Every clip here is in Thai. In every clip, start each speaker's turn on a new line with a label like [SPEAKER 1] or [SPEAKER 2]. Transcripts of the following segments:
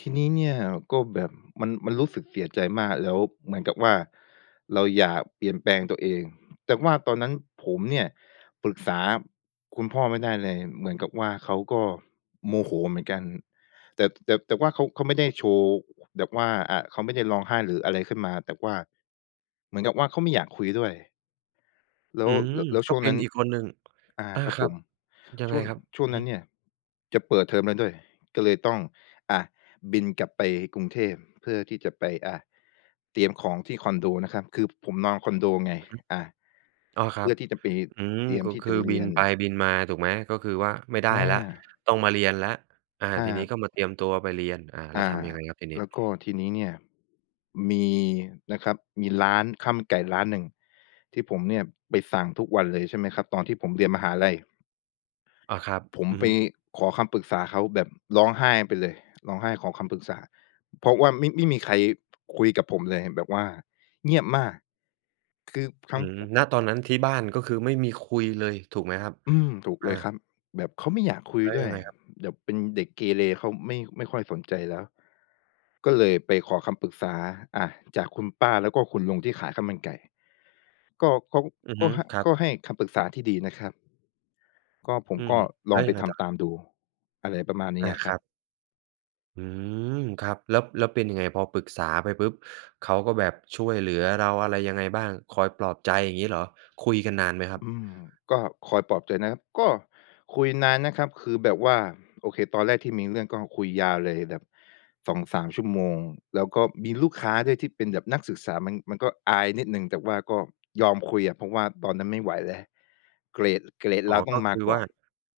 [SPEAKER 1] ที่นี้เนี่ยก็แบบ มัน มันรู้สึกเสียใจมาก แล้วเหมือนกับว่าเราอยากเปลี่ยนแปลงตัวเอง แต่ว่าตอนนั้นผมเนี่ยปรึกษาคุณพ่อไม่ได้เลย เหมือนกับว่าเขาก็โมโหเหมือนกัน แต่ แต่ แต่ว่าเขา เขาไม่ได้โชว์ ค แบบว่า อา เขาไม่ได้ร้องไห้หรืออะไรขึ้นมา แต่ว่า เหมือนกับว่าเขาไม่อยากคุยด้วย แล้
[SPEAKER 2] อื
[SPEAKER 1] ว
[SPEAKER 2] ม
[SPEAKER 1] ล แล้ว
[SPEAKER 2] ก
[SPEAKER 1] ช
[SPEAKER 2] ็
[SPEAKER 1] ่วง
[SPEAKER 2] เป
[SPEAKER 1] น
[SPEAKER 2] ็
[SPEAKER 1] ั
[SPEAKER 2] น
[SPEAKER 1] ้น
[SPEAKER 2] อีกคนหนึ่ง
[SPEAKER 1] อา
[SPEAKER 2] อา
[SPEAKER 1] ครับ
[SPEAKER 2] คร
[SPEAKER 1] ผ
[SPEAKER 2] ับ
[SPEAKER 1] ม
[SPEAKER 2] ยัง
[SPEAKER 1] ช
[SPEAKER 2] ไง
[SPEAKER 1] ่วง
[SPEAKER 2] ครับ?
[SPEAKER 1] ช่ว
[SPEAKER 2] อ
[SPEAKER 1] ง
[SPEAKER 2] ือ
[SPEAKER 1] นั
[SPEAKER 2] ฮ
[SPEAKER 1] ้น
[SPEAKER 2] ึ
[SPEAKER 1] เนี่ยจะเปิดเทอมแล้วด้วย ก็เลยต้อง อ่า บินกลับไปกรุงเทพเพื่อที่จะไป อ่า เตรียมของที่คอนโดนะครับ คือผมนอนคอนโดไง
[SPEAKER 2] อือฮึ
[SPEAKER 1] อ่า
[SPEAKER 2] อ้อ ค
[SPEAKER 1] เ
[SPEAKER 2] ร
[SPEAKER 1] พ
[SPEAKER 2] ั
[SPEAKER 1] ื่
[SPEAKER 2] บ
[SPEAKER 1] อที่จะไป
[SPEAKER 2] อืม
[SPEAKER 1] เตรียม
[SPEAKER 2] ก็
[SPEAKER 1] ที่
[SPEAKER 2] ค
[SPEAKER 1] จ
[SPEAKER 2] ื
[SPEAKER 1] ะ
[SPEAKER 2] อ
[SPEAKER 1] เร
[SPEAKER 2] บิ
[SPEAKER 1] ีย
[SPEAKER 2] น
[SPEAKER 1] น
[SPEAKER 2] ไปบินมา ถูกไหม ก็คือว่าไม่ได้
[SPEAKER 1] อ
[SPEAKER 2] แล้ว
[SPEAKER 1] า
[SPEAKER 2] ต้องมาเรียนแล้ว อา
[SPEAKER 1] อ
[SPEAKER 2] ทีนี้
[SPEAKER 1] า
[SPEAKER 2] ก็มาเตรียมตัวไปเรียน อา แล
[SPEAKER 1] อ
[SPEAKER 2] ้ว
[SPEAKER 1] า
[SPEAKER 2] ทำยังไงครับทีนี้?
[SPEAKER 1] แล้วก็ทีนี้เนี่ย มีนะครับ มีร้านข้าวมันไก่ร้านหนึ่งที่ผมเนี่ยไปสั่งทุกวันเลย ใช่ไหมครับ ตอนที่ผมเรียนมหาลัย
[SPEAKER 2] อ๋อ ครับ
[SPEAKER 1] ผม
[SPEAKER 2] อือ
[SPEAKER 1] ไป
[SPEAKER 2] ฮึ
[SPEAKER 1] ขอคำปรึกษาเขา แบบร้องไห้ไปเลย ร้องไห้ขอคำปรึกษา เพราะว่าไม่ ไม่มีใคร คุยกับผมเลย แบบว่าเงียบมาก คือทั
[SPEAKER 2] อื
[SPEAKER 1] ้ง
[SPEAKER 2] ม ณ ตอ
[SPEAKER 1] ค
[SPEAKER 2] นนั้น ที่บ้านก็คือไม่มีคุยเลย ถูกไหมครับ?
[SPEAKER 1] อืม ถูก
[SPEAKER 2] อ
[SPEAKER 1] เ
[SPEAKER 2] า
[SPEAKER 1] ลยครับ แบบเขาไม่อยากคุย
[SPEAKER 2] แล้ว
[SPEAKER 1] ด้
[SPEAKER 2] ย
[SPEAKER 1] ว
[SPEAKER 2] ั
[SPEAKER 1] ย
[SPEAKER 2] งไงครับ?
[SPEAKER 1] แบบเป็นเด็กเกเร เขาไม่ ไม่ค่อยสนใจแล้ว ก็เลยไปขอคำปรึกษา อ่า จากคุณป้าแล้วก็คุณลุงที่ขายข้าวมันไก่ ก็เขา
[SPEAKER 2] อือ
[SPEAKER 1] ก
[SPEAKER 2] ฮ
[SPEAKER 1] ็
[SPEAKER 2] ึ
[SPEAKER 1] ให้
[SPEAKER 2] ครั
[SPEAKER 1] ก
[SPEAKER 2] บ
[SPEAKER 1] ็ให้คำปรึกษาที่ดีนะครับ ก็ผ
[SPEAKER 2] อ
[SPEAKER 1] ม
[SPEAKER 2] ื
[SPEAKER 1] ก
[SPEAKER 2] ม
[SPEAKER 1] ็
[SPEAKER 2] แ
[SPEAKER 1] ล
[SPEAKER 2] ล้
[SPEAKER 1] อ
[SPEAKER 2] ว
[SPEAKER 1] งไ
[SPEAKER 2] ย
[SPEAKER 1] ป
[SPEAKER 2] ังไง
[SPEAKER 1] ท
[SPEAKER 2] ต่อค
[SPEAKER 1] ำ
[SPEAKER 2] ร
[SPEAKER 1] ต
[SPEAKER 2] ับ?
[SPEAKER 1] ามดู อะไรประมาณนี
[SPEAKER 2] อ
[SPEAKER 1] ้
[SPEAKER 2] า
[SPEAKER 1] อะค
[SPEAKER 2] ค
[SPEAKER 1] รั
[SPEAKER 2] รั
[SPEAKER 1] บ
[SPEAKER 2] บ อืม ครับ แล้ว แล้วเป็นยังไง พอปรึกษาไปปุ๊บ เขาก็แบบช่วยเหลือเราอะไรยังไงบ้าง? คอยปลอบใจอย่างงี้เหรอ? คุยกันนานไหมครั
[SPEAKER 1] อ
[SPEAKER 2] บ?
[SPEAKER 1] ืม ก็คอยปลอบใจนะครับ ก็คุยนานนะครับ คือแบบว่า โอเค ตอนแรกที่มีเรื่องก็คุยยาวเลยแบบ 2-3 ชั่วโมง แล้วก็มีลูกค้าด้วยที่เป็นแบบนักศึกษา มัน มันก็อายนิดหนึ่ง แต่ว่าก็ ยอมคุยอะ เพราะว่าตอนนั้นไม่ไหวแล้ว เกรด เกรด
[SPEAKER 2] อ๋
[SPEAKER 1] เ
[SPEAKER 2] อ
[SPEAKER 1] ราต้อ
[SPEAKER 2] ก็
[SPEAKER 1] งม
[SPEAKER 2] ค
[SPEAKER 1] า
[SPEAKER 2] ือ
[SPEAKER 1] ก
[SPEAKER 2] ว
[SPEAKER 1] ่
[SPEAKER 2] ่
[SPEAKER 1] อ
[SPEAKER 2] า
[SPEAKER 1] น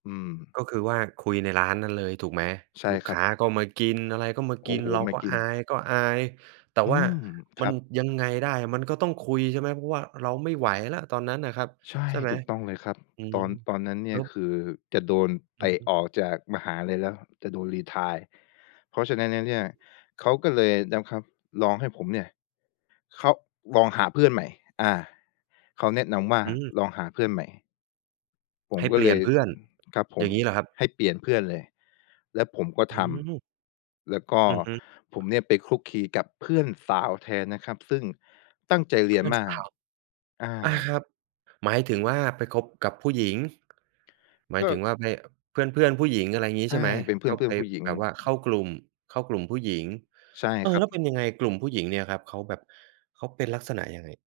[SPEAKER 1] อืม
[SPEAKER 2] ก็คือว่าคุยในร้านนั้นเลย ถูกไหม?
[SPEAKER 1] ใช่
[SPEAKER 2] ลูก
[SPEAKER 1] ค
[SPEAKER 2] ค
[SPEAKER 1] รั
[SPEAKER 2] ้
[SPEAKER 1] บ
[SPEAKER 2] าก็มากิน อะไรก็มา
[SPEAKER 1] โอ
[SPEAKER 2] กิ
[SPEAKER 1] ้
[SPEAKER 2] น
[SPEAKER 1] โฮ
[SPEAKER 2] เรา
[SPEAKER 1] ไม่
[SPEAKER 2] ก็
[SPEAKER 1] กิ
[SPEAKER 2] อ
[SPEAKER 1] น
[SPEAKER 2] าย ๆ แต่
[SPEAKER 1] อื
[SPEAKER 2] ว่า
[SPEAKER 1] ม ค
[SPEAKER 2] มั
[SPEAKER 1] ร
[SPEAKER 2] น
[SPEAKER 1] ับ
[SPEAKER 2] ยังไงได้ มันก็ต้องคุย ใช่ไหม เพราะว่าเราไม่ไหวแล้วตอนนั้นน่ะครับ
[SPEAKER 1] ใช่
[SPEAKER 2] ใช่ไหม?
[SPEAKER 1] ถูกต้องเลยครับ
[SPEAKER 2] อื
[SPEAKER 1] ต
[SPEAKER 2] ม
[SPEAKER 1] อน ตอนนั้นเน
[SPEAKER 2] แ
[SPEAKER 1] ี
[SPEAKER 2] ล
[SPEAKER 1] ่
[SPEAKER 2] ้
[SPEAKER 1] ย
[SPEAKER 2] ว
[SPEAKER 1] คือจะโดน
[SPEAKER 2] อ
[SPEAKER 1] เต
[SPEAKER 2] ือ
[SPEAKER 1] ะ
[SPEAKER 2] ฮึ
[SPEAKER 1] ออกจากมหาลัยแล้ว จะโดนรีไทร์ เพราะฉะนั้นแล้วเนี่
[SPEAKER 2] อ
[SPEAKER 1] ย
[SPEAKER 2] ืม
[SPEAKER 1] เขาก็เลยนะครับลองให้ผมเนี่ย เขา ลองหาเพื่อนใหม่ อา เขาแนะนำว่า
[SPEAKER 2] อืม
[SPEAKER 1] "ลองหาเพื่อนใหม่" ผม
[SPEAKER 2] ให้
[SPEAKER 1] ก็
[SPEAKER 2] เปล
[SPEAKER 1] เ
[SPEAKER 2] ี
[SPEAKER 1] ล
[SPEAKER 2] ่ยน
[SPEAKER 1] ย
[SPEAKER 2] เพื่อน
[SPEAKER 1] ครับผ
[SPEAKER 2] อย่
[SPEAKER 1] ม
[SPEAKER 2] างงี้เหรอครับ?
[SPEAKER 1] ให้เปลี่ยนเพื่อนเลย แล้วผมก็
[SPEAKER 2] อื
[SPEAKER 1] ท
[SPEAKER 2] ม
[SPEAKER 1] ำ แล้วก็
[SPEAKER 2] อือฮึ
[SPEAKER 1] ผมเนี่ยไปคลุกคลีกับเพื่อนสาวแทนนะครับ ซึ่งตั้งใจเร
[SPEAKER 2] เพ
[SPEAKER 1] ีย
[SPEAKER 2] ื
[SPEAKER 1] น
[SPEAKER 2] ่อน
[SPEAKER 1] ม
[SPEAKER 2] ส
[SPEAKER 1] าก
[SPEAKER 2] าว
[SPEAKER 1] อ
[SPEAKER 2] อา
[SPEAKER 1] า
[SPEAKER 2] ครับ หมายถึงว่าไปคบกับผู้หญิง หมาย
[SPEAKER 1] ก
[SPEAKER 2] ถึ
[SPEAKER 1] ็
[SPEAKER 2] งว่าไป เพื่อน ๆ ผู้หญิง อะไรงี
[SPEAKER 1] ใ
[SPEAKER 2] ้
[SPEAKER 1] ช
[SPEAKER 2] ใช
[SPEAKER 1] ่
[SPEAKER 2] ่ไหม
[SPEAKER 1] เป็นเพื่
[SPEAKER 2] ก็ไป
[SPEAKER 1] อน ๆ ผู้หญิง
[SPEAKER 2] แบบว่าเข้ากลุ่ม เข้ากลุ่มผู้หญิง
[SPEAKER 1] ใช่
[SPEAKER 2] เออ
[SPEAKER 1] ครั
[SPEAKER 2] แล้วเ
[SPEAKER 1] บ
[SPEAKER 2] ป็นยังไงกลุ่มผู้หญิงเนี่ยครับ เขาแบบ เขาเป็นลักษณะยังไง?